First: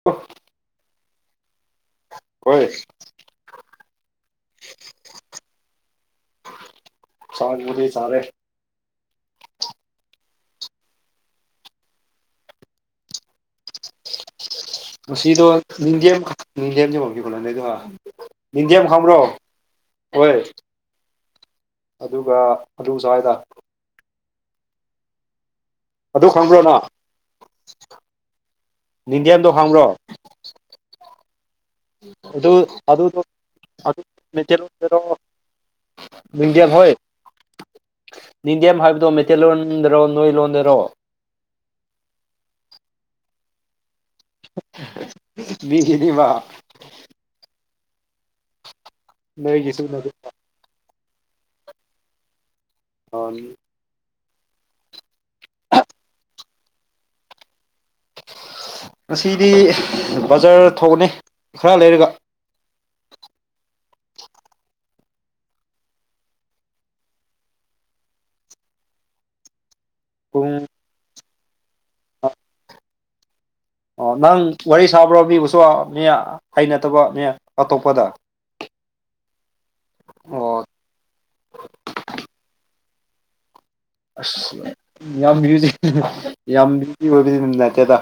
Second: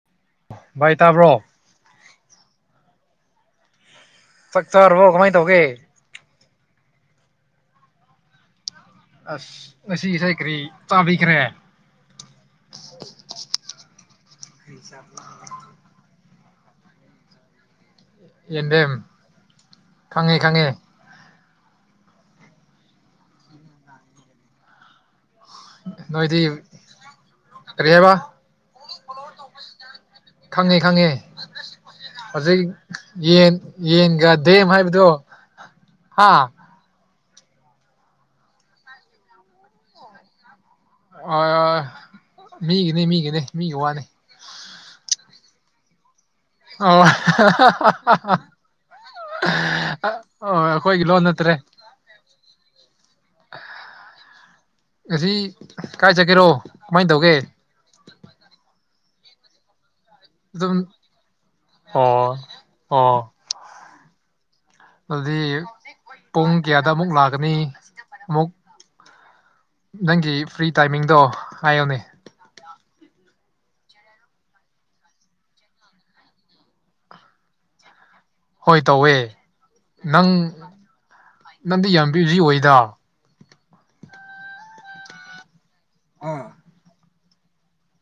[unintelligible] ꯚꯥꯏ ꯇꯥꯕ꯭ꯔꯣ [unintelligible] ꯆꯥꯛ ꯆꯥꯔꯕꯣ ꯀꯃꯥꯏꯅ ꯇꯧꯒꯦ ꯆꯥꯛꯕꯨꯗꯤ ꯆꯥꯔꯦ ꯑꯁ ꯉꯁꯤ ꯏꯟꯁꯩ ꯀꯔꯤ ꯆꯥꯕꯤꯈ꯭ꯔꯦ ꯉꯁꯤꯗꯣ ꯅꯤꯡꯗꯦꯝ ꯅꯤꯡꯗꯦꯝ [unintelligible] ꯅꯤꯡꯗꯦꯝ ꯌꯦꯟꯗꯦꯝ ꯍꯧꯕ꯭ꯔꯣ ꯑꯣꯏ ꯈꯪꯉꯦ ꯈꯪꯉꯦ ꯑꯗꯨꯒ ꯑꯥꯂꯨ ꯆꯥꯏꯗ ꯑꯗꯨ ꯅꯣꯏꯗꯤ ꯈꯥꯡꯕ꯭ꯔꯣꯅꯪ ꯀꯔꯤ ꯍꯥꯏꯕ ꯅꯤꯡꯗꯦꯝꯗꯣ ꯈꯪꯕ꯭ꯔꯣ ꯈꯪꯉꯦ ꯈꯪꯉꯦ ꯑꯗꯨ ꯍꯧꯖꯤꯛ ꯑꯗꯨꯗꯣ ꯌꯦꯟ ꯑꯗꯨ ꯌꯦꯟꯒ ꯗꯦꯝ ꯍꯥꯏꯕꯗꯣ ꯍꯥ ꯌꯦꯟꯗꯦꯝ ꯍꯣꯏ ꯅꯤꯡꯗꯦꯝ ꯍꯥꯏꯕꯗꯣ ꯃꯩꯇꯩꯂꯣꯟꯗꯔꯣ ꯅꯣꯏ ꯂꯣꯟꯗꯔꯣ ꯑꯣꯏ ꯃꯤꯒꯤꯅꯤ ꯃꯤꯒꯤꯅꯦ ꯃꯤꯒꯤ ꯋꯥꯅꯤ ꯃꯤꯒꯤꯅꯤꯕ ꯑꯣ [unintelligible] ꯅꯣꯏꯒꯤꯁꯨ [unintelligible] ꯑꯣ ꯑꯩꯈꯣꯏꯒꯤ ꯂꯣꯟ ꯅꯠꯇ꯭ꯔꯦ [unintelligible] ꯉꯁꯤ ꯀꯥꯏ ꯆꯠꯀꯦꯔꯣ ꯀꯃꯥꯏ ꯇꯧꯒꯦ ꯉꯁꯤꯗꯤ ꯕꯖꯥꯔ ꯑꯗꯨꯝ ꯊꯣꯛꯎꯅꯤ ꯈꯔ ꯂꯩꯔꯒ ꯑꯣ ꯑꯣ ꯑꯗꯨꯗꯤ ꯄꯨꯡ ꯀꯌꯥꯗ ꯑꯃꯨꯛ ꯂꯥꯛꯀꯅꯤ ꯑꯃꯨꯛ ꯅꯪꯒꯤ ꯄꯨꯡ ꯐ꯭ꯔꯤ ꯇꯥꯏꯃꯤꯡꯗꯣ ꯍꯥꯏꯌꯣꯅꯦ ꯑꯣ ꯅꯪ ꯋꯥꯔꯤ ꯁꯥꯕ꯭ꯔꯣ ꯃꯤꯕꯨꯁꯨ ꯃꯤ ꯑꯩꯅꯠꯇꯕ ꯃꯤ ꯑꯇꯣꯞꯄꯗ ꯍꯣꯏ ꯇꯧꯋꯦ ꯅꯪ ꯑꯣ ꯅꯪꯗꯤ ꯌꯥꯝ ꯕꯤꯖꯤ ꯑꯣꯏꯗ ꯑꯁ ꯌꯥꯝ ꯕꯤꯖꯤ ꯌꯥꯝ ꯕꯤꯖꯤ ꯑꯣꯏꯕꯗꯤ ꯅꯠꯇꯦꯗ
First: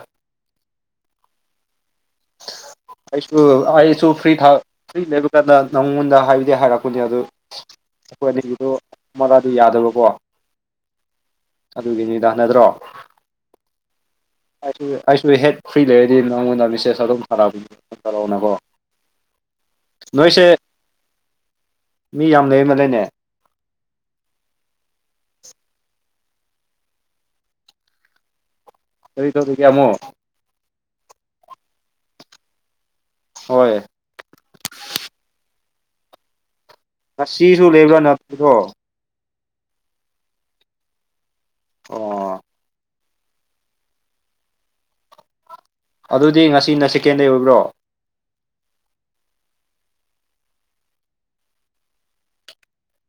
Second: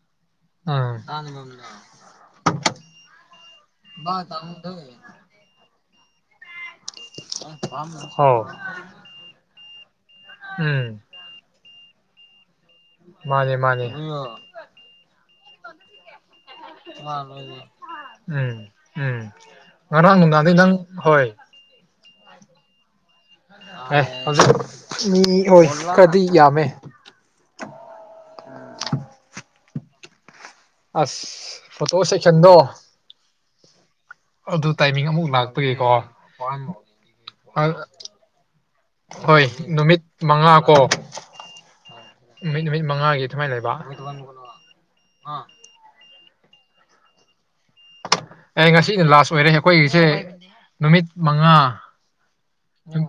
ꯑꯥ [unintelligible] ꯑꯩꯁꯨ ꯑꯩꯁꯨ ꯐ꯭ꯔꯤꯊ ꯐ꯭ꯔꯤ ꯂꯩꯕ ꯀꯥꯟꯗ ꯅꯉꯣꯟꯗ ꯍꯥꯏꯕꯗꯤ ꯍꯥꯏꯔꯛ ꯄꯅꯦ ꯑꯗꯨ ꯑꯩꯈꯣꯏ ꯍꯥꯎ ꯑꯅꯤꯒꯤꯗꯣ ꯃꯔꯥꯗꯤ ꯌꯥꯗꯕꯀꯣ ꯎꯝ ꯑꯗꯨꯒꯤꯅꯤꯗ ꯅꯠꯇ꯭ꯔꯣ ꯃꯥꯅꯦ ꯃꯥꯅꯦ ꯑꯩ ꯑꯩꯁꯨ ꯍꯦꯛ ꯐ꯭ꯔꯤ ꯂꯩꯔꯗꯤ ꯅꯪꯉꯣꯟꯗ ꯃꯤꯁꯦꯁ [unintelligible] ꯎꯝ ꯎꯝ ꯉꯔꯥꯡ ꯅꯣꯏꯁꯦ ꯅꯨꯡꯗꯥꯡꯗꯤ ꯅꯪ ꯍꯣꯏ ꯃꯤ ꯌꯥꯝ ꯂꯩꯕ ꯃꯥꯜꯂꯦꯅꯦ ꯑꯦ ꯍꯧꯖꯤꯛ ꯃꯤ ꯍꯣꯏ ꯈꯔꯗꯤ ꯌꯥꯝꯃꯦ ꯀꯔꯤ ꯇꯧꯔꯤꯒꯦ ꯑꯃꯨꯛ ꯑꯁ ꯐꯣꯇꯣ ꯁꯦꯛꯁꯟꯗꯣ ꯍꯣꯏ ꯑꯗꯨ ꯇꯥꯏꯃꯤꯡ ꯑꯃꯨꯛ ꯂꯥꯛꯄꯒꯤꯀꯣ ꯉꯁꯤꯁꯨ ꯂꯩꯕ꯭ꯔꯣ ꯅꯪ ꯐꯣꯇꯣ ꯍꯣꯏ ꯅꯨꯃꯤꯠ ꯃꯉꯥ ꯀꯣ ꯑꯣ ꯅꯨꯃꯤꯠ ꯅꯨꯃꯤꯠ ꯃꯉꯥꯒꯤ ꯑꯗꯨꯃꯥꯏ ꯂꯩꯕ [unintelligible] ꯑꯗꯨꯗꯤ ꯉꯁꯤꯅ ꯁꯦꯀꯦꯟꯗꯦ ꯑꯣꯏꯕ꯭ꯔꯣ ꯑꯦ ꯉꯁꯤꯅ ꯂꯥꯁ ꯑꯣꯏꯔꯦ ꯑꯩꯈꯣꯏꯒꯤꯁꯦ ꯅꯨꯃꯤꯠ ꯃꯉꯥ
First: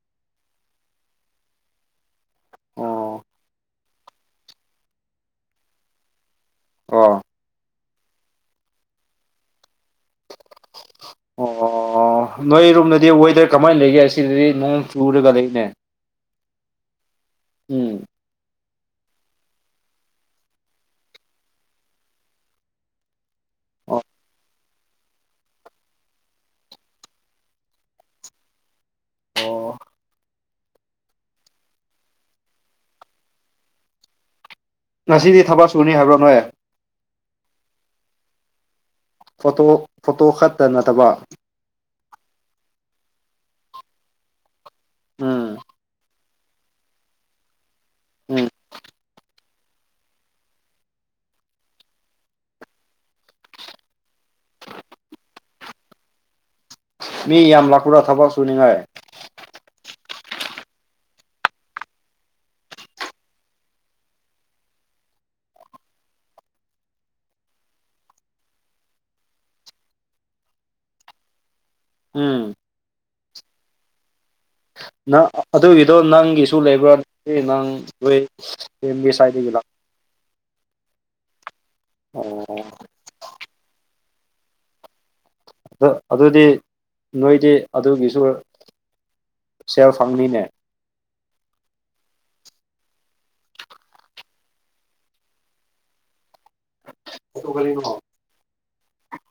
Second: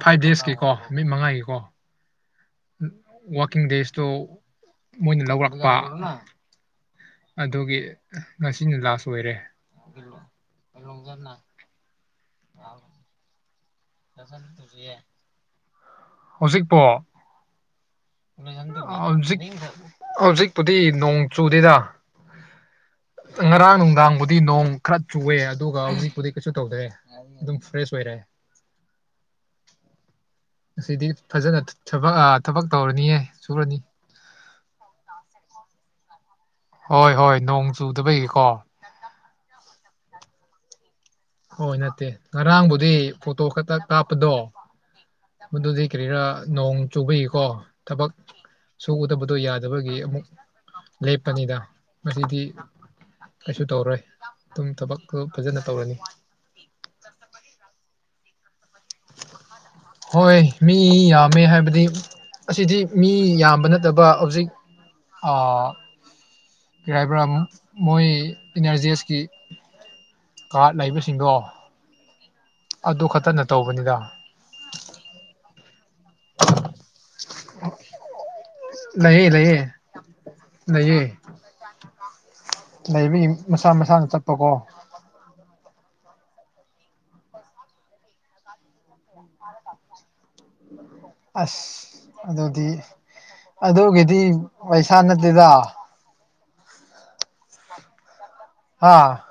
ꯐꯥꯏꯚ ꯗꯦꯖꯀꯤꯀꯣ ꯅꯨꯃꯤꯠ ꯃꯉꯥꯒꯤꯀꯣ ꯑꯣ ꯋꯥꯔꯀꯤꯡ ꯗꯦꯖꯇꯣ ꯃꯣꯏꯅ ꯂꯧꯔꯛꯄ ꯑꯣ ꯑꯗꯨꯒꯤ ꯉꯁꯤꯅ ꯂꯥꯁ ꯑꯣꯏꯔꯦ ꯑꯣ ꯅꯣꯏ ꯔꯣꯝꯗꯗꯤ ꯋꯦꯗꯔ ꯀꯃꯥꯏ ꯂꯩꯒꯦ ꯑꯁꯤꯗꯗꯤ ꯅꯣꯡ ꯆꯨꯔꯒ ꯂꯩꯅꯦ ꯍꯧꯖꯤꯛꯄꯣ ꯎꯝ [unintelligible] ꯍꯧꯖꯤꯛ ꯍꯧꯖꯤꯛꯄꯨꯗꯤ ꯅꯣꯡ ꯆꯨꯗꯦꯗ ꯉꯔꯥꯡ ꯑꯣ ꯅꯨꯡꯗꯥꯡꯕꯨꯗꯤ ꯅꯣꯡ ꯈꯔ ꯆꯨꯑꯦ ꯑꯗꯨꯒ ꯍꯧꯖꯤꯛꯄꯨꯗꯤ ꯀꯩꯁꯨ ꯇꯧꯗ꯭ꯔꯦ ꯑꯗꯨꯝ ꯐ꯭ꯔꯦꯁ ꯑꯣꯏꯔꯦ ꯑꯣ ꯑꯁꯤꯗꯤ ꯐꯖꯅ ꯊꯕꯛ ꯑꯥ ꯊꯕꯛ ꯇꯧꯔꯅꯤꯍꯦ ꯁꯨꯔꯅꯤ ꯉꯁꯤꯗꯤ ꯊꯕꯛ ꯁꯨꯅꯤ ꯍꯥꯏꯕ꯭ꯔꯣ ꯅꯣꯏ ꯍꯣꯏ ꯍꯣꯏ ꯅꯣꯡ ꯆꯨꯗꯕꯒꯤꯀꯣ ꯐꯣꯇꯣ ꯐꯣꯇꯣ ꯈꯛꯇ ꯅꯠꯇꯕ ꯍꯣꯏ ꯅꯠꯇꯦ ꯉꯔꯥꯡꯕꯨꯗꯤ ꯐꯣꯇꯣ ꯈꯛꯇ ꯀꯥꯞꯄꯗꯣ ꯎꯝ ꯑꯗꯨꯗꯤ ꯀꯔꯤꯔꯥ ꯅꯣꯡ ꯆꯨꯕꯒꯤꯀꯣ ꯊꯕꯛ ꯎꯝ ꯁꯨꯒꯗꯕꯗꯣ ꯌꯥ ꯂꯦꯕꯔꯒꯤ ꯑꯃꯨꯛ ꯂꯦꯞꯄꯅꯤꯗ ꯃꯁꯤꯗꯤ ꯀꯩꯁꯨ ꯇꯧꯔꯣꯏ ꯑꯗꯨꯝ ꯊꯕꯛꯇꯣ ꯐꯖꯅ ꯇꯧꯔꯅꯤ ꯃꯤ ꯌꯥꯝ ꯂꯥꯛꯄ꯭ꯔꯥ ꯊꯕꯛ ꯁꯨꯅꯤꯡꯉꯥꯏ ꯍꯣꯏ ꯃꯤ ꯌꯥꯝꯃꯦ ꯍꯥꯏꯕꯗꯤ ꯑꯁꯤꯗꯤ ꯃꯤ ꯌꯥꯝꯕ ꯅꯠꯇꯕ ꯍꯧꯖꯤꯛ ꯑꯥ ꯀ꯭ꯔꯤ ꯍꯥꯏꯕ꯭ꯔꯥ ꯃꯣꯏ ꯑꯦꯟ ꯑꯥꯔ ꯖꯤ ꯑꯦꯁꯀꯤ ꯀꯥꯔꯠ ꯂꯩꯕꯁꯤꯡꯗꯣ ꯎꯝ ꯑꯗꯨ ꯈꯛꯇꯅ ꯇꯧꯕꯅꯤꯗ [inaudible] ꯅꯪ ꯑꯗꯨꯒꯤꯗꯣ ꯅꯪꯒꯤꯁꯨ ꯂꯩꯕ꯭ꯔꯥ ꯅꯪ [unintelligible] ꯂꯩꯌꯦ ꯁꯥꯏꯠꯇꯥꯒꯤ ꯂꯩꯌꯦ ꯂꯥꯛ ꯂꯩꯌꯦ ꯑꯣ ꯂꯩꯕ꯭ꯔꯥ ꯌꯦꯡꯉꯨ ꯃꯁꯥ ꯃꯁꯥꯅ ꯆꯠꯄꯀꯣ ꯑꯗꯣ ꯑꯗꯨꯗꯤ ꯅꯣꯏꯗꯤ ꯑꯗꯨꯒꯤꯁꯨ ꯁꯦꯜ ꯐꯪꯅꯤꯅꯦ ꯑꯁ ꯑꯗꯨꯗꯤ ꯑꯗꯨꯒꯤꯗꯤ ꯄꯩꯁꯥ ꯅꯠꯇꯦꯗ ꯑꯗꯨ ꯀꯔꯤꯅꯣ ꯍꯥ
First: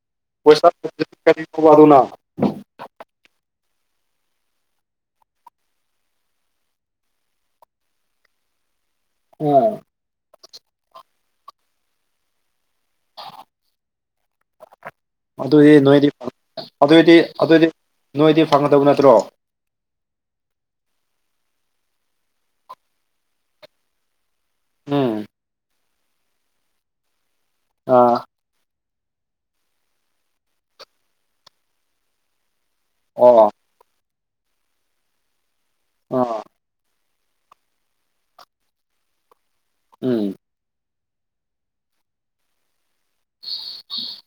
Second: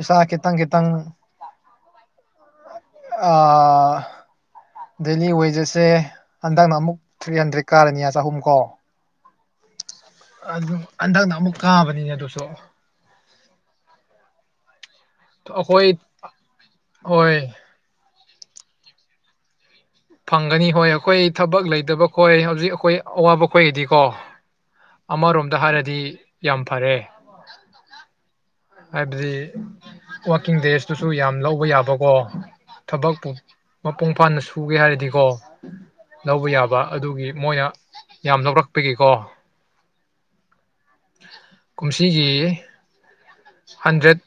ꯏꯁꯥ ꯈꯤꯇꯪ ꯄꯩꯁꯥ ꯈꯤꯇꯪ ꯅꯠꯇ꯭ꯔꯥꯗꯤ ꯀꯔꯤ ꯀꯧꯕ ꯑꯗꯨꯅ ꯑꯥ ꯗꯦꯂꯤ ꯋꯦꯖꯦꯁꯁꯦ ꯍꯟꯗꯛꯅ ꯑꯃꯨꯛ ꯊ꯭ꯔꯤ ꯍꯟꯗ꯭ꯔꯦꯠ ꯀꯥꯔꯅꯤ ꯆꯍꯨꯝ ꯀꯣ ꯑꯣ ꯑꯗꯨꯝ ꯍꯟꯗꯛꯅ ꯑꯃꯨꯛ ꯀꯥꯕꯅꯤꯅꯦ ꯑꯗꯨꯁꯨ ꯑꯗꯨꯏꯗꯤ ꯑꯩꯈꯣꯏ ꯅꯣꯏꯗꯤ ꯑꯗꯨꯑꯣꯏꯗꯤ ꯍꯣꯏ ꯑꯗꯨꯑꯣꯏꯗꯤ ꯅꯣꯏꯗꯤ ꯐꯪꯒꯗꯕ ꯅꯠꯇ꯭ꯔꯣ ꯐꯪꯒꯅꯤ ꯍꯣꯏ ꯑꯩꯈꯣꯏ ꯊꯕꯛ ꯂꯩꯇꯕ ꯈꯣꯏ ꯍꯧꯖꯤꯛ ꯑꯩꯈꯣꯏ ꯑꯋꯥꯕ ꯈꯣꯏꯒꯤꯗꯤꯀꯣ ꯎꯝ ꯑꯃꯔꯣꯝꯗ ꯍꯥꯏꯔꯗꯤ ꯌꯥꯝ ꯐꯥꯔꯦ ꯑꯥ ꯍꯥꯏꯕꯗꯤ ꯋꯥꯥꯛꯀꯤꯡ ꯗꯦꯖꯇꯨꯁꯨ ꯌꯥꯝ ꯂꯧꯕ ꯌꯥꯕꯀꯣ ꯊꯕꯛꯄꯨ ꯑꯣ ꯃꯄꯨꯡ ꯐꯥꯅ ꯁꯨꯒꯦ ꯍꯥꯏꯔꯗꯤꯀꯣ ꯑꯥ ꯂꯧꯕ ꯌꯥꯕ ꯑꯗꯨꯒꯤ ꯃꯣꯏꯅ ꯌꯥꯝ ꯂꯧꯔꯛꯄꯒꯤꯀꯣ ꯎꯝ ꯀꯨꯝꯁꯤꯒꯤ ꯍꯟꯗ꯭ꯔꯦꯠ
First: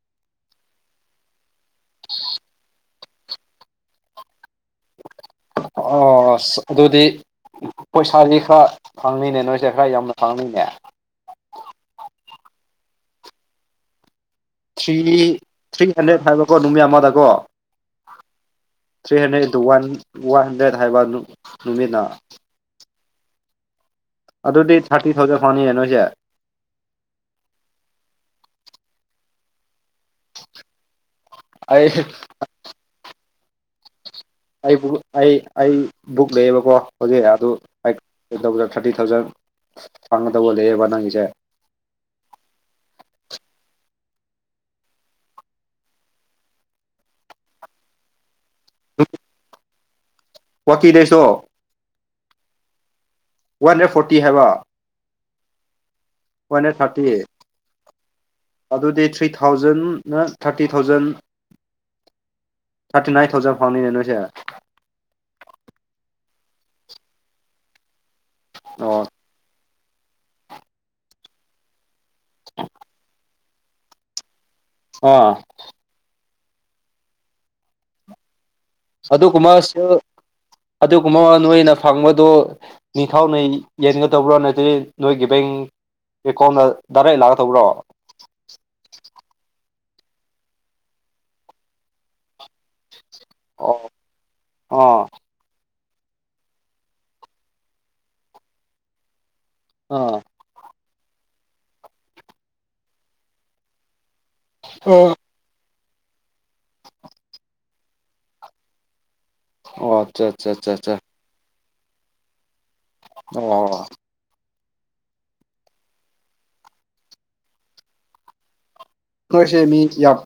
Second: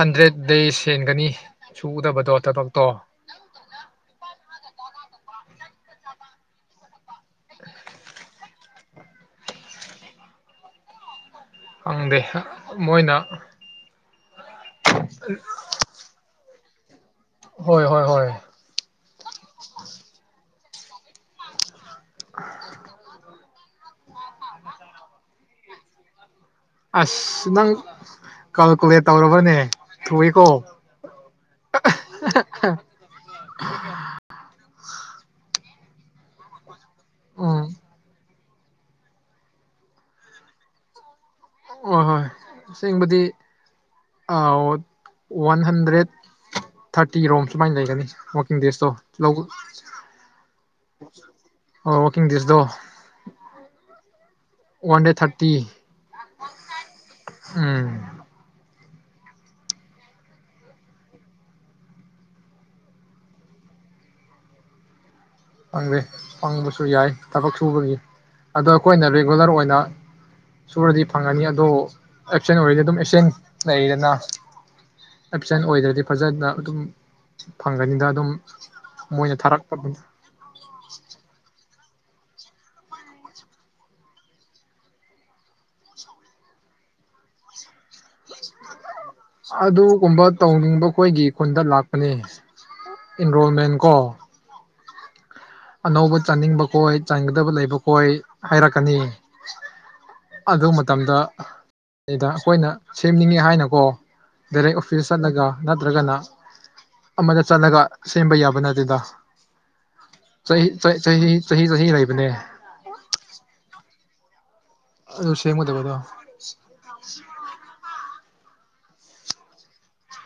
ꯍꯟꯗ꯭ꯔꯦꯠ ꯗꯦꯁ ꯍꯦꯟꯒꯅꯤ ꯁꯨꯗꯕꯗꯣ ꯊꯕꯛꯇꯣ ꯑꯁ ꯑꯗꯨꯗꯤ ꯄꯩꯁꯥꯗꯤ ꯈꯔ ꯐꯪꯅꯤꯅꯦ ꯅꯣꯏꯁꯦ ꯈꯔ ꯌꯥꯝꯅ ꯐꯪꯅꯤꯅꯦ ꯈꯪꯗꯦ ꯃꯣꯏꯅ ꯊ꯭ꯔꯤ ꯊ꯭ꯔꯤ ꯍꯟꯗ꯭ꯔꯦꯗ ꯍꯥꯏꯕꯀꯣ ꯅꯨꯃꯤꯠ ꯑꯃꯗꯀꯣ ꯍꯣꯏ ꯍꯣꯏ ꯍꯣꯏ three hundred into one one hundred ꯍꯥꯏꯕ ꯅꯨꯃꯤꯠꯅ ꯑꯗꯨꯗꯤ ꯊꯥꯔꯇꯤ ꯊꯥꯎꯖꯟ ꯐꯪꯅꯤꯌꯦ ꯅꯣꯏꯁꯦ ꯑꯁ ꯅꯪ ꯀꯜꯀꯨꯂꯦꯠ ꯇꯧꯔꯕꯅꯦ ꯊꯨꯏꯋꯦꯀꯣ ꯑꯩ ꯑꯩꯕꯨ ꯑꯩ ꯑꯩ ꯕꯨꯛ ꯂꯩꯌꯦꯕꯀꯣ ꯍꯧꯖꯤꯛ ꯑꯗꯨ ꯎꯝ ꯀꯩ ꯇꯧꯕꯗ ꯊꯥꯔꯇꯤ ꯊꯥꯎꯖꯟ ꯐꯪꯒ ꯇꯧꯕ ꯂꯩꯌꯦꯕ ꯅꯪꯒꯤꯁꯦ ꯍꯣꯏ ꯍꯣꯏ ꯑꯁꯦꯡꯕꯗꯤ ꯋꯥꯟ ꯍꯟꯗ꯭ꯔꯦꯠ ꯊꯥꯔꯇꯤ ꯔꯣꯝ ꯁꯨꯃꯥꯏꯅ ꯂꯩꯒꯅꯤ ꯑꯣꯦ [unintelligible] ꯋꯥꯀꯤꯗꯦꯁꯣ ꯑꯣ ꯋꯥꯛꯀꯤꯡ ꯗꯦꯖꯇꯣ ꯋꯥꯟ ꯍꯟꯗ꯭ꯔꯦꯠ ꯐꯣꯔꯇꯤ ꯍꯥꯏꯕ ꯋꯥꯟ ꯗꯦ ꯊꯥꯔꯇꯤ ꯋꯥꯟ ꯍꯟꯗ꯭ꯔꯦꯠ ꯊꯥꯔꯇꯤ ꯎꯝ ꯑꯗꯨꯗꯤ ꯊ꯭ꯔꯤ ꯊꯥꯎꯖꯟ ꯅ thirty thousand thirty nine thousand ꯐꯪꯅꯤꯅꯦ ꯅꯣꯏꯁꯦ ꯐꯪꯗꯦ ꯐꯪꯕꯁꯨ ꯌꯥꯏ ꯊꯕꯛ ꯁꯨꯕꯒꯤ ꯑꯗꯣ ꯑꯣ ꯑꯩꯈꯣꯏꯅ ꯔꯤ ꯔꯤꯒꯨꯂꯔ ꯑꯣꯏꯅ ꯁꯨꯔꯗꯤ ꯐꯪꯉꯅꯤ ꯑꯗꯣ ꯑꯦꯞꯁꯦꯟ ꯑꯣꯏꯔꯗꯤ ꯑꯗꯨꯝ ꯑꯦꯞꯁꯦꯟ ꯂꯩꯩꯔꯦꯅ ꯑ ꯑꯦꯞꯁꯦꯟ ꯑꯣꯏꯗ꯭ꯔꯗꯤ ꯐꯖꯅ ꯑꯗꯨꯝ ꯐꯪꯒꯅꯤꯗ ꯑꯗꯨꯝ ꯃꯣꯏꯅ ꯑꯗꯨꯒ ꯊꯥꯔꯛꯄ ꯃꯁꯨ ꯑꯗꯨꯒꯃ ꯅꯣꯏ ꯅꯣꯏꯅ ꯐꯪꯕꯗꯣ ꯅꯤꯡꯊꯧꯅ ꯌꯦꯟꯒꯗꯧꯕ꯭ꯔꯥ ꯅꯠꯇꯔ ꯅꯣꯏꯒꯤ ꯕꯦꯡ ꯑꯦꯀꯣꯎꯟꯗ ꯇꯔꯦꯠ ꯂꯥꯛ ꯇꯧꯕ꯭ꯔꯣ ꯑꯗꯨꯒꯨꯝꯕ ꯇꯧꯅꯤꯡꯕ ꯑꯩꯈꯣꯏꯒꯤ ꯈꯨꯟꯗ ꯂꯥꯛꯄꯅꯦ ꯏꯟꯔꯣꯜꯃꯦꯟ ꯑꯣ ꯀꯣ ꯑꯥ ꯑꯅꯧꯕ ꯆꯥꯅꯤꯡꯕ ꯈꯣꯏ ꯆꯥꯅꯤꯡꯒꯗꯕ ꯂꯩꯕ ꯈꯣꯏ ꯍꯥꯏꯔꯛꯀꯅꯤ ꯑꯥ ꯑꯗꯨ ꯃꯇꯝꯗ ꯅꯤꯗ ꯑꯩꯈꯣꯏꯅ ꯁꯦꯝꯅꯤꯡꯉꯦ ꯍꯥꯏꯅꯀꯣ ꯗꯥꯏꯔꯦꯛ ꯑꯣꯐꯤꯁ ꯆꯠꯂꯒ ꯅꯠꯇ꯭ꯔꯒꯅ ꯑꯃꯗ ꯆꯠꯂꯒ ꯁꯦꯝꯕ ꯌꯥꯕ ꯅꯠꯇꯦꯗ ꯑꯣ ꯑꯆꯥꯠ ꯆꯍꯤ ꯆꯩ ꯆꯍꯤ ꯆꯍꯤ ꯆꯍꯤꯒꯤ ꯂꯩꯕꯅꯦ ꯑꯣ ꯑꯗꯨ ꯁꯦꯝꯒꯗꯕꯗꯣ [inaudible] ꯅꯣꯏꯁꯦ ꯃꯤ ꯌꯥꯝ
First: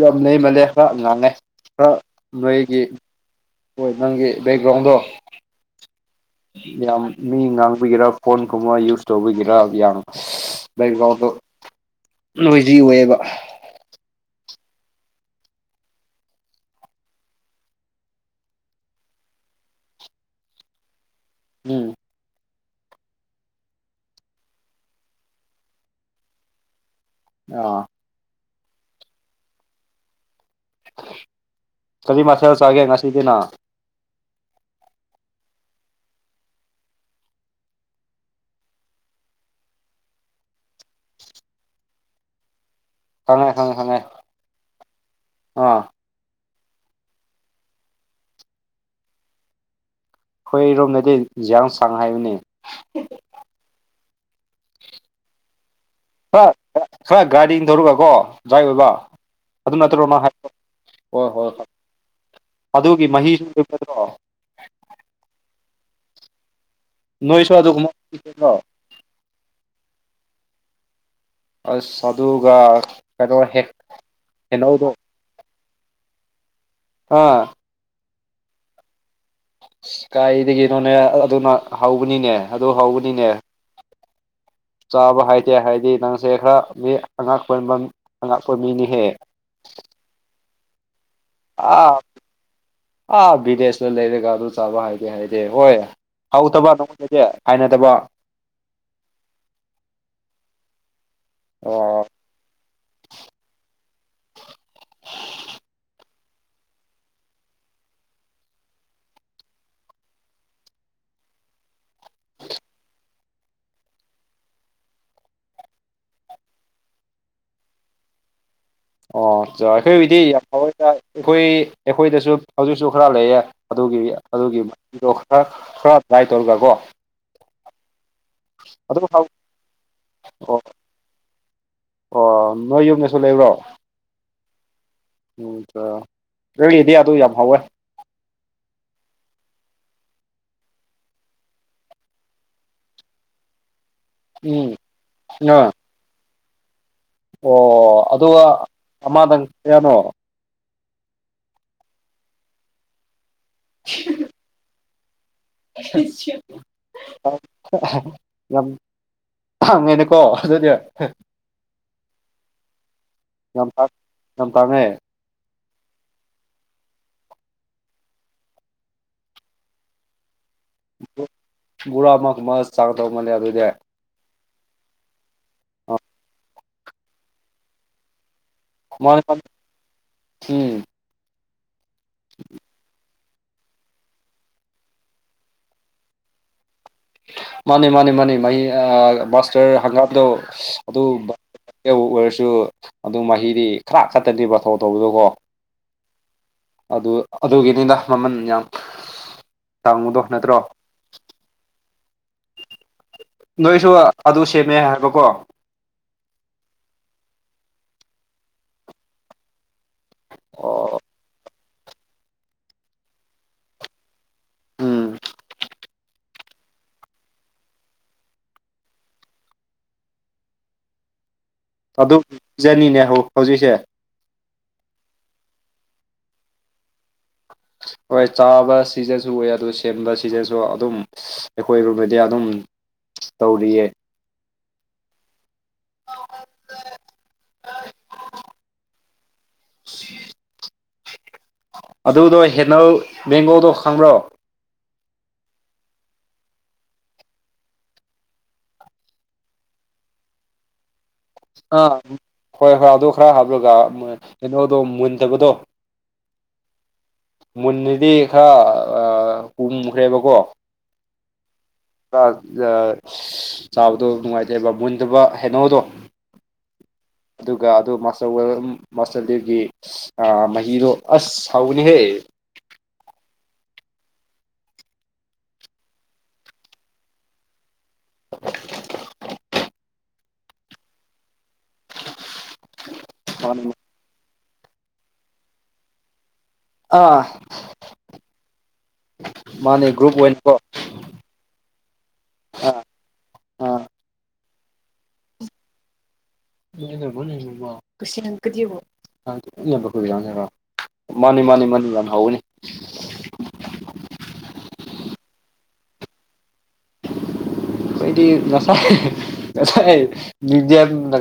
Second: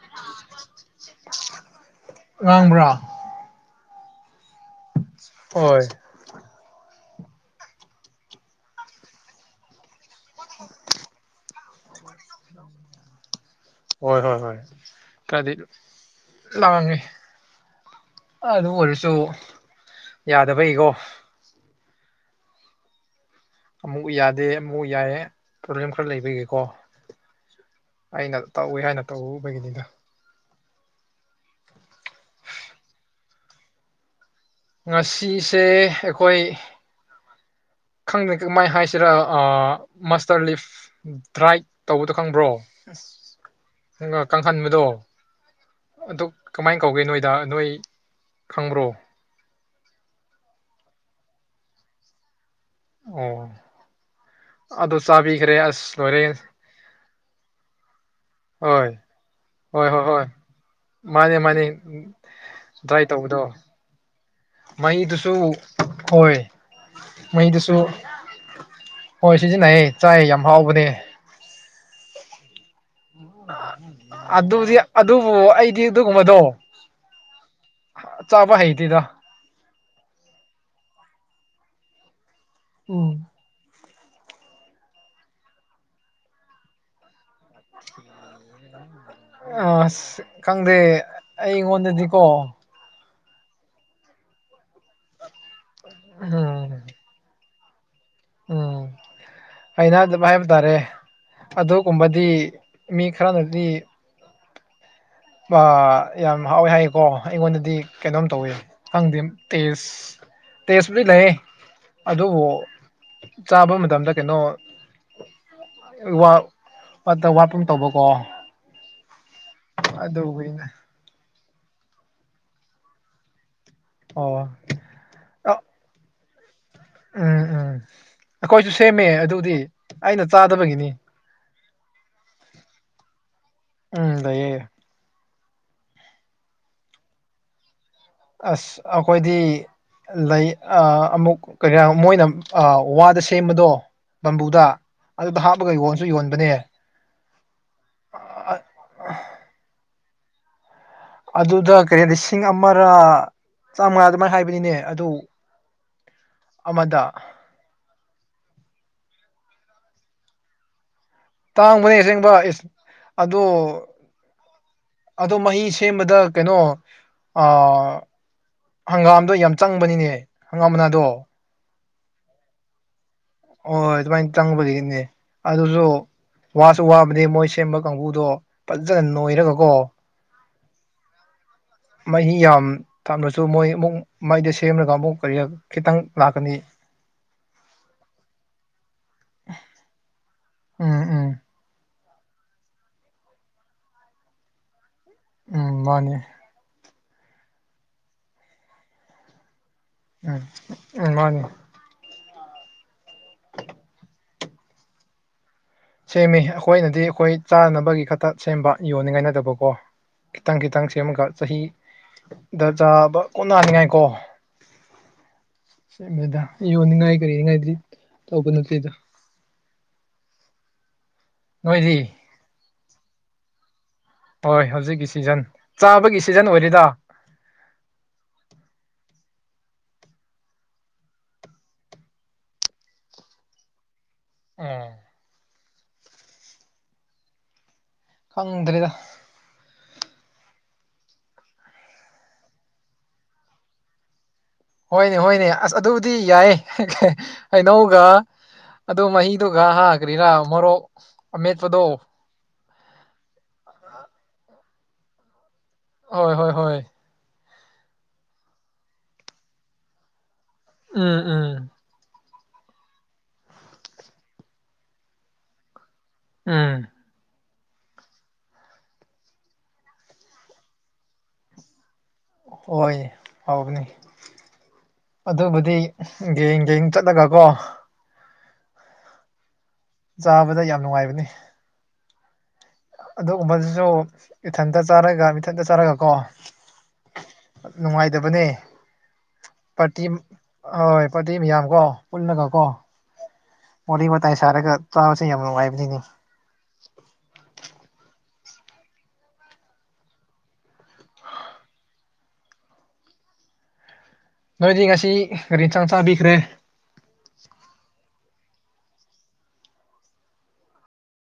ꯌꯥꯝ ꯂꯩꯃꯜꯂꯦ ꯈꯔ ꯉꯥꯡꯉꯦ ꯈꯔ ꯅꯣꯏꯒꯤ ꯉꯥꯡꯕ꯭ꯔꯥ ꯍꯣꯏ ꯅꯪꯒꯤ ꯕꯦꯛꯒ꯭ꯔꯥꯎꯟꯗꯣ ꯍꯣꯏ ꯌꯥꯝ ꯃꯤ ꯉꯥꯡꯕꯤꯒꯦꯔꯥ ꯐꯣꯟ ꯀꯨꯝꯕ ꯌꯨꯁ ꯇꯧꯕꯤꯒꯦꯔꯥ ꯌꯥꯝ ꯕꯒ꯭ꯔꯥꯎꯟꯗꯣ ꯅꯣꯏꯖꯤ ꯑꯣꯏꯌꯦꯕ ꯍꯣꯏ ꯍꯣꯏ ꯍꯣꯏ ꯈꯔꯗꯤ ꯂꯥꯡꯉꯦ ꯑꯗꯨ ꯑꯣꯏꯔꯁꯨ ꯌꯥꯗꯕꯩ ꯀꯣ ꯎꯝ ꯑꯃꯨꯛ ꯌꯥꯗꯦ ꯑꯃꯨꯛ ꯌꯥꯏꯌꯦ ꯄ꯭ꯔꯣꯕ꯭ꯂꯦꯝ ꯈꯔ ꯂꯩꯕꯒꯤꯀꯣ ꯑ ꯑꯩꯅ ꯇꯧꯋꯦ ꯍꯥꯏꯅ ꯇꯧꯕꯒꯤꯅꯤꯗ ꯀꯔꯤ ꯃꯊꯦꯜ ꯆꯥꯒꯦ ꯉꯁꯤꯗꯤꯅ ꯉꯁꯤꯁꯦ ꯑꯩꯈꯣꯏ ꯈꯪꯗꯦ ꯀꯃꯥꯏ ꯍꯥꯏꯁꯤꯔ ꯃꯁꯇꯔ ꯂꯤꯐ ꯊ꯭ꯔꯥꯏꯠ ꯇꯧꯕꯗꯣ ꯈꯪꯕ꯭ꯔꯣ ꯈꯪꯉꯦ ꯈꯪꯉꯦ ꯈꯪꯉꯦ ꯅꯨꯡꯉꯥ ꯀꯪꯍꯟꯕꯗꯣ ꯑꯥ ꯑꯗꯨ ꯀꯃꯥꯏꯟ ꯀꯧꯒꯦ ꯅꯣꯏꯗ ꯅꯣꯏ ꯈꯪꯕ꯭ꯔꯣ ꯈꯣꯏꯔꯣꯝꯗꯗꯤ ꯖ꯭ꯤꯌꯁꯥꯡ ꯍꯥꯏꯕꯅꯦ ꯑꯣ ꯑꯗꯣ ꯆꯥꯕꯤꯒ꯭ꯔꯦ ꯑꯁ ꯂꯣꯏꯔꯦ ꯈꯔ ꯈꯔ ꯒꯥꯔꯤ ꯊꯧꯔꯒꯀꯣ ꯗ꯭ꯔꯥꯏ ꯑꯣꯏꯕ ꯍꯣꯏ ꯑꯗꯨ ꯍꯣꯏ ꯍꯣꯏ ꯅꯠꯇ꯭ꯔꯣꯅ ꯍꯣꯏ ꯍꯥꯏ ꯍꯣꯏ ꯃꯥꯅꯦ ꯍꯣꯏ ꯃꯥꯅꯦ ꯍꯣꯏ ꯑꯗꯨꯒꯤ ꯃꯍꯤ [inaudible] ꯃꯩꯗꯨꯁꯨ ꯍꯣꯏ ꯅꯣꯏꯁꯨ ꯃꯩꯗꯨꯁꯨ ꯑꯗꯨꯒꯨꯝꯕ ꯍꯣꯏ ꯁꯤꯖꯤꯟꯅꯩꯌꯦ ꯆꯥꯏ ꯌꯥꯝ ꯍꯥꯎꯕꯅꯦ ꯑꯁ ꯑꯗꯨꯒ ꯀꯩꯅꯣ ꯑ ꯍꯦꯛ ꯑꯗꯨꯗꯤ ꯍꯩꯅꯧꯗꯣ ꯑꯗꯨꯕꯨ ꯑꯩꯗꯤ ꯑꯗꯨꯒꯨꯝꯕꯗꯣ ꯑꯥ ꯆꯥꯕ ꯍꯩꯇꯦꯗ ꯏꯁ ꯀꯥꯏꯗꯒꯤꯅꯣꯅꯦ ꯑꯗꯨꯅ ꯍꯧꯕꯅꯤꯅꯦ ꯑꯗꯨ ꯎꯝ ꯍꯧꯕꯅꯤꯅꯦ ꯆꯥꯕ ꯍꯥꯏꯇꯦ ꯍꯥꯏꯗꯤ ꯅꯪꯁꯦ ꯈꯔ ꯃꯤ ꯑꯉꯛꯄ ꯑꯉꯛꯄ ꯃꯤꯅꯤꯍꯦ ꯑꯁ ꯈꯪꯗꯦ ꯑꯥ ꯑꯩꯉꯣꯟꯗꯗꯤꯀꯣ ꯑꯥ ꯕꯤꯗꯦꯁꯇ ꯂꯩꯔꯦꯒ ꯑꯗꯨ ꯆꯥꯕ ꯍꯥꯏꯗꯦ ꯍꯥꯏꯗꯦ ꯍꯣꯏ ꯍꯥꯎꯇꯕ ꯎꯝ ꯅꯉꯣꯟꯗꯗꯦ ꯍꯥꯏꯅꯗꯕ ꯎꯝ ꯍꯩꯅꯗꯕꯥ ꯍꯥꯏꯕ ꯇꯥꯔꯦ ꯑꯣ ꯑꯗꯨꯒꯨꯝꯕꯗꯤ ꯃꯤ ꯈꯔꯅꯗꯤ ꯄ ꯌꯥꯝ ꯍꯥꯎꯋꯦ ꯍꯥꯏꯌꯦꯀꯣ ꯑꯩꯉꯣꯟꯗꯗꯤ ꯀꯩꯅꯣꯝ ꯇꯧꯋꯦ ꯈꯪꯗꯦ ꯇꯦꯖ ꯇꯦꯁꯄꯨꯗꯤ ꯂꯩ ꯑꯗꯨꯕꯨ ꯆꯥꯕ ꯃꯇꯝꯗ ꯀꯩꯅꯣ ꯋꯥ ꯋꯥꯇꯥ ꯋꯥꯠꯀꯨꯝ ꯇꯧꯕꯀꯣ ꯑꯣ ꯆꯥ ꯑꯩꯈꯣꯏꯕꯨꯗꯤ [unintelligible] ꯑꯗꯨꯒꯤꯅꯦ ꯑꯈꯣꯏ ꯑꯦꯡꯈꯣꯏꯗꯁꯨ ꯍꯧꯖꯤꯛꯁꯨ ꯈꯔ ꯂꯩꯌꯦ ꯑꯗꯨꯒꯤ ꯑꯣ ꯑꯗꯨꯒꯤꯗꯣ ꯈꯔ ꯈꯔ ꯇ꯭ꯔꯥꯏ ꯇꯧꯔꯒ ꯀꯣ ꯎꯝ ꯎꯝ ꯑꯩꯈꯣꯏꯁꯨ ꯑꯗꯨꯝ ꯁꯦꯝꯃꯦ ꯍꯥꯎ ꯑꯗꯨꯗꯤ ꯑꯩꯅ ꯑꯣ ꯆꯥꯗꯕꯒꯤꯅꯤ ꯑꯣ ꯅꯣꯏ ꯌꯨꯝꯗꯁꯨ ꯂꯩꯕ꯭ꯔꯣ ꯎꯝ ꯂꯩꯌꯦ꯫ ꯎꯝ ꯗ ꯑꯩꯒꯤꯗꯤ ꯑꯗꯨ ꯌꯥꯝ ꯍꯥꯎꯋꯦ꯫ ꯑꯁ ꯑꯩꯈꯣꯏꯗꯤ ꯂꯩ ꯑꯥ ꯑꯃꯨꯛ ꯀꯌꯥ ꯃꯣꯏꯅ ꯑꯥ ꯋꯥꯗ ꯁꯦꯝꯕꯗꯣ ꯕꯝꯕꯨꯗ ꯎꯝ ꯑꯗꯨꯗ ꯑꯥ ꯍꯥꯞꯄꯒ ꯌꯣꯟꯁꯨ ꯌꯣꯟꯕꯅꯦ ꯑꯣ ꯑꯗꯨꯒ ꯑꯃꯗꯪ ꯀꯌꯥꯅꯣ꯫ ꯑꯗꯨꯗ ꯀꯩ ꯂꯤꯁꯤꯡ ꯑꯃꯔ ꯆꯥꯃꯉꯥ ꯑꯗꯨꯃꯥꯏ ꯍꯥꯏꯕꯅꯤꯅꯦ ꯑꯗꯨ ꯑꯃꯗ [unintelligible] ꯌꯥꯝ ꯍꯥꯡꯉꯦꯅꯀꯣ ꯑꯗꯨꯗꯤ ꯇꯥꯡꯕꯅꯦ ꯑꯁꯦꯡꯕ ꯑꯁ ꯑꯗꯣ ꯌꯥꯝ ꯇꯥꯡ ꯌꯥꯝ ꯇꯥꯡꯉꯦ ꯑꯗꯣ ꯃꯍꯤ ꯁꯦꯝꯕꯗ ꯀꯩꯅꯣ ꯑꯥ ꯍꯪꯒꯥꯝꯗꯣ ꯌꯥꯝ ꯆꯪꯕꯅꯤꯅꯦ ꯍꯪꯒꯥꯝ ꯃꯅꯥꯗꯣ [unintelligible] ꯆꯥꯒꯥꯗꯧ ꯃꯥꯜꯂꯦ ꯑꯗꯨ ꯑꯣꯥꯏ ꯑꯗꯨꯃꯥꯏ ꯆꯪꯕꯗꯒꯤꯅꯦ ꯑꯗꯨꯁꯨ ꯋꯥꯁꯨ ꯋꯥꯕꯅꯦ ꯃꯣꯏ ꯁꯦꯝꯕ ꯀꯥꯡꯒꯨꯗꯣ ꯐꯖꯟ ꯃꯥꯅꯦ ꯃꯥꯅꯦ ꯅꯣꯏꯔꯒꯥꯀꯣ ꯎꯝ ꯃꯍꯤ ꯌꯥꯝ ꯊꯝꯔꯁꯨ ꯃꯣꯏ ꯑꯃꯨꯛ ꯃꯥꯏꯗ ꯁꯦꯝꯂꯒ ꯑꯃꯨꯛ ꯀꯔꯤ ꯈꯤꯇꯪ ꯂꯥꯛꯀꯅꯤ꯫ ꯃꯥꯅꯦ ꯃꯥꯅꯦ ꯃꯥꯅꯦ ꯃꯍꯤ ꯑꯥ ꯃꯥꯁꯇꯔ ꯍꯪꯒꯥꯝꯗꯣ ꯑꯗꯨ ꯎꯝ ꯎꯝ ꯑꯦꯕꯨꯛ ꯑꯣꯏꯔꯁꯨ ꯑꯗꯨꯝ ꯃꯍꯤꯗꯤ ꯈꯔ ꯈꯠꯇꯗꯕ ꯊꯊꯧ ꯇꯧꯕꯗꯣꯀꯣ [unintelligible] ꯎꯝ ꯃꯥꯅꯤ ꯑꯗꯨ ꯑꯗꯨꯒꯤꯅꯤꯗ ꯃꯃꯟ ꯌꯥꯝ ꯇꯥꯡꯕꯗꯣ ꯅꯠꯇ꯭ꯔꯣ ꯎꯝ ꯃꯥꯅꯦ ꯅꯣꯏꯁꯨ ꯑꯗꯨ ꯁꯦꯝꯃꯦ ꯍꯥꯏꯕꯀꯣ ꯁꯦꯝꯃꯤ ꯑꯩꯈꯣꯏꯅꯗꯤ ꯑꯩꯈꯣꯏ ꯆꯥꯅꯅꯕꯒꯤ ꯈꯛꯇ ꯁꯦꯝꯕ ꯌꯣꯟꯅꯤꯡꯉꯥꯏꯅꯗꯕꯀꯣ ꯈꯤꯇꯪ ꯈꯤꯇꯪ ꯑꯣ ꯁꯦꯝꯃꯒ ꯆꯍꯤꯗ ꯆꯥꯕ ꯀꯣꯟ ꯅꯥꯅꯤꯡꯉꯥꯏ ꯀꯣ ꯎꯝ ꯌꯣꯟꯅꯤꯡꯉꯥꯏ ꯀꯔꯤꯅꯤꯉꯥꯏꯗꯤ ꯇꯧꯕ ꯅꯠꯇꯦꯗ ꯅꯣꯏꯗꯤ ꯑꯗꯨꯛꯖꯅꯤꯅꯦ ꯍꯧꯖꯤꯛꯁꯦ [unintelligible] ꯍꯣꯏ ꯍꯧꯖꯤꯛꯀꯤ ꯁꯤꯖꯟ ꯆꯥꯕꯒꯤ ꯁꯤꯖꯟ ꯑꯣꯏꯔꯦꯗ ꯍꯣꯏ ꯆꯥꯕ ꯁꯤꯖꯟꯁꯨ ꯑꯣꯏ ꯑꯗꯨ ꯁꯦꯝꯕ ꯁꯤꯖꯟꯁꯨ ꯑꯗꯨꯝ ꯑꯩꯈꯣꯏꯔꯣꯝꯗꯗꯤ ꯑꯗꯨꯝ ꯇꯧꯔꯤꯌꯦ ꯑꯝ [unintelligible] ꯉꯥꯎꯍꯟꯂꯦ [unintelligible] ꯈꯪꯗ꯭ꯔꯦꯗ ꯁꯤ [unintelligible] ꯑꯗꯨꯗꯣ ꯍꯦꯅꯧ ꯃꯦꯡꯒꯣꯗꯣ ꯈꯪꯕ꯭ꯔꯣ ꯍꯣꯏꯅꯦ ꯍꯣꯏꯅꯦ ꯑꯁ ꯑꯗꯨꯕꯨꯗꯤ ꯌꯥꯏ ꯍꯩꯅꯧꯒ ꯑꯗꯨ ꯃꯍꯤꯗꯨꯒ ꯍꯥ ꯀꯔꯤꯔꯥ ꯃꯣꯔꯣꯛ ꯑꯃꯦꯠꯄꯗꯣ ꯑ ꯍꯣꯏ ꯍꯣꯏ ꯑꯗꯣ ꯈꯔ ꯍꯥꯞꯂꯒ ꯀꯩꯅꯣꯗꯣ ꯃꯨꯟꯗꯕꯗꯣ [unintelligible] ꯍꯣꯏ ꯍꯣꯏ ꯍꯣꯏ ꯃꯨꯟꯅꯦꯗꯤ ꯈꯔ ꯀꯨꯝꯈ꯭ꯔꯦꯕꯀꯣ [unintelligible] ꯎꯝ ꯎꯝ [inaudible] ꯆꯥꯕꯗꯣ ꯅꯨꯡꯉꯥꯏꯇꯦꯕ ꯃꯨꯟꯗꯕ ꯍꯩꯅꯧꯗꯣ ꯎꯝ ꯑꯗꯨꯒ ꯑꯗꯨ ꯃꯥꯁꯇꯔ ꯋꯦꯜ ꯃꯥꯁꯇꯔꯗꯨꯒꯤ ꯃꯍꯤꯗꯣ ꯑꯁ ꯍꯥꯎꯕꯅꯤꯍꯦ [unintelligible] ꯍꯣꯏ ꯍꯥꯎꯕꯅꯦ ꯑꯗꯨꯕꯨꯗꯤ ꯒꯦꯡꯒꯦꯡ ꯆꯠꯂꯒ ꯀꯣ ꯆꯥꯕꯗ ꯌꯥꯝ ꯅꯨꯡꯉꯥꯏꯕꯅꯦ ꯑꯗꯨꯒꯨꯝꯕꯗꯨꯁꯨ ꯏꯊꯟꯇ ꯆꯥꯔꯒ ꯏꯊꯟꯇ ꯆꯥꯔꯒꯀꯣ ꯑꯥ ꯅꯨꯡꯉꯥꯏꯗꯕꯅꯦ ꯃꯥꯅꯦ ꯄꯥꯔꯇꯤ ꯒ꯭ꯔꯨꯞ ꯑꯣꯏꯅꯀꯣ ꯄꯥꯔꯇꯤ ꯃꯌꯥꯝ ꯀꯣ ꯄꯨꯜꯂꯒ ꯀꯣ ꯑꯥ ꯑꯥ ꯋꯥꯔꯤ ꯋꯥꯇꯥꯏ ꯁꯥꯔꯒ ꯆꯥꯕꯁꯦ ꯌꯥꯝ ꯅꯨꯡꯉꯥꯏꯕꯅꯤꯅꯦ [inaudible] [inaudible] ꯃꯥꯅꯤ ꯃꯥꯅꯤ ꯃꯥꯅꯤ ꯌꯥꯝ ꯍꯧꯕꯅꯤ ꯅꯣꯏꯗꯤ ꯉꯁꯤ ꯀꯔꯤ ꯏꯟꯁꯥꯡ ꯆꯥꯕꯤꯈ꯭ꯔꯦ ꯑꯈꯣꯏꯗꯤ ꯉꯁꯥꯏ ꯉꯁꯥꯏ [inaudible]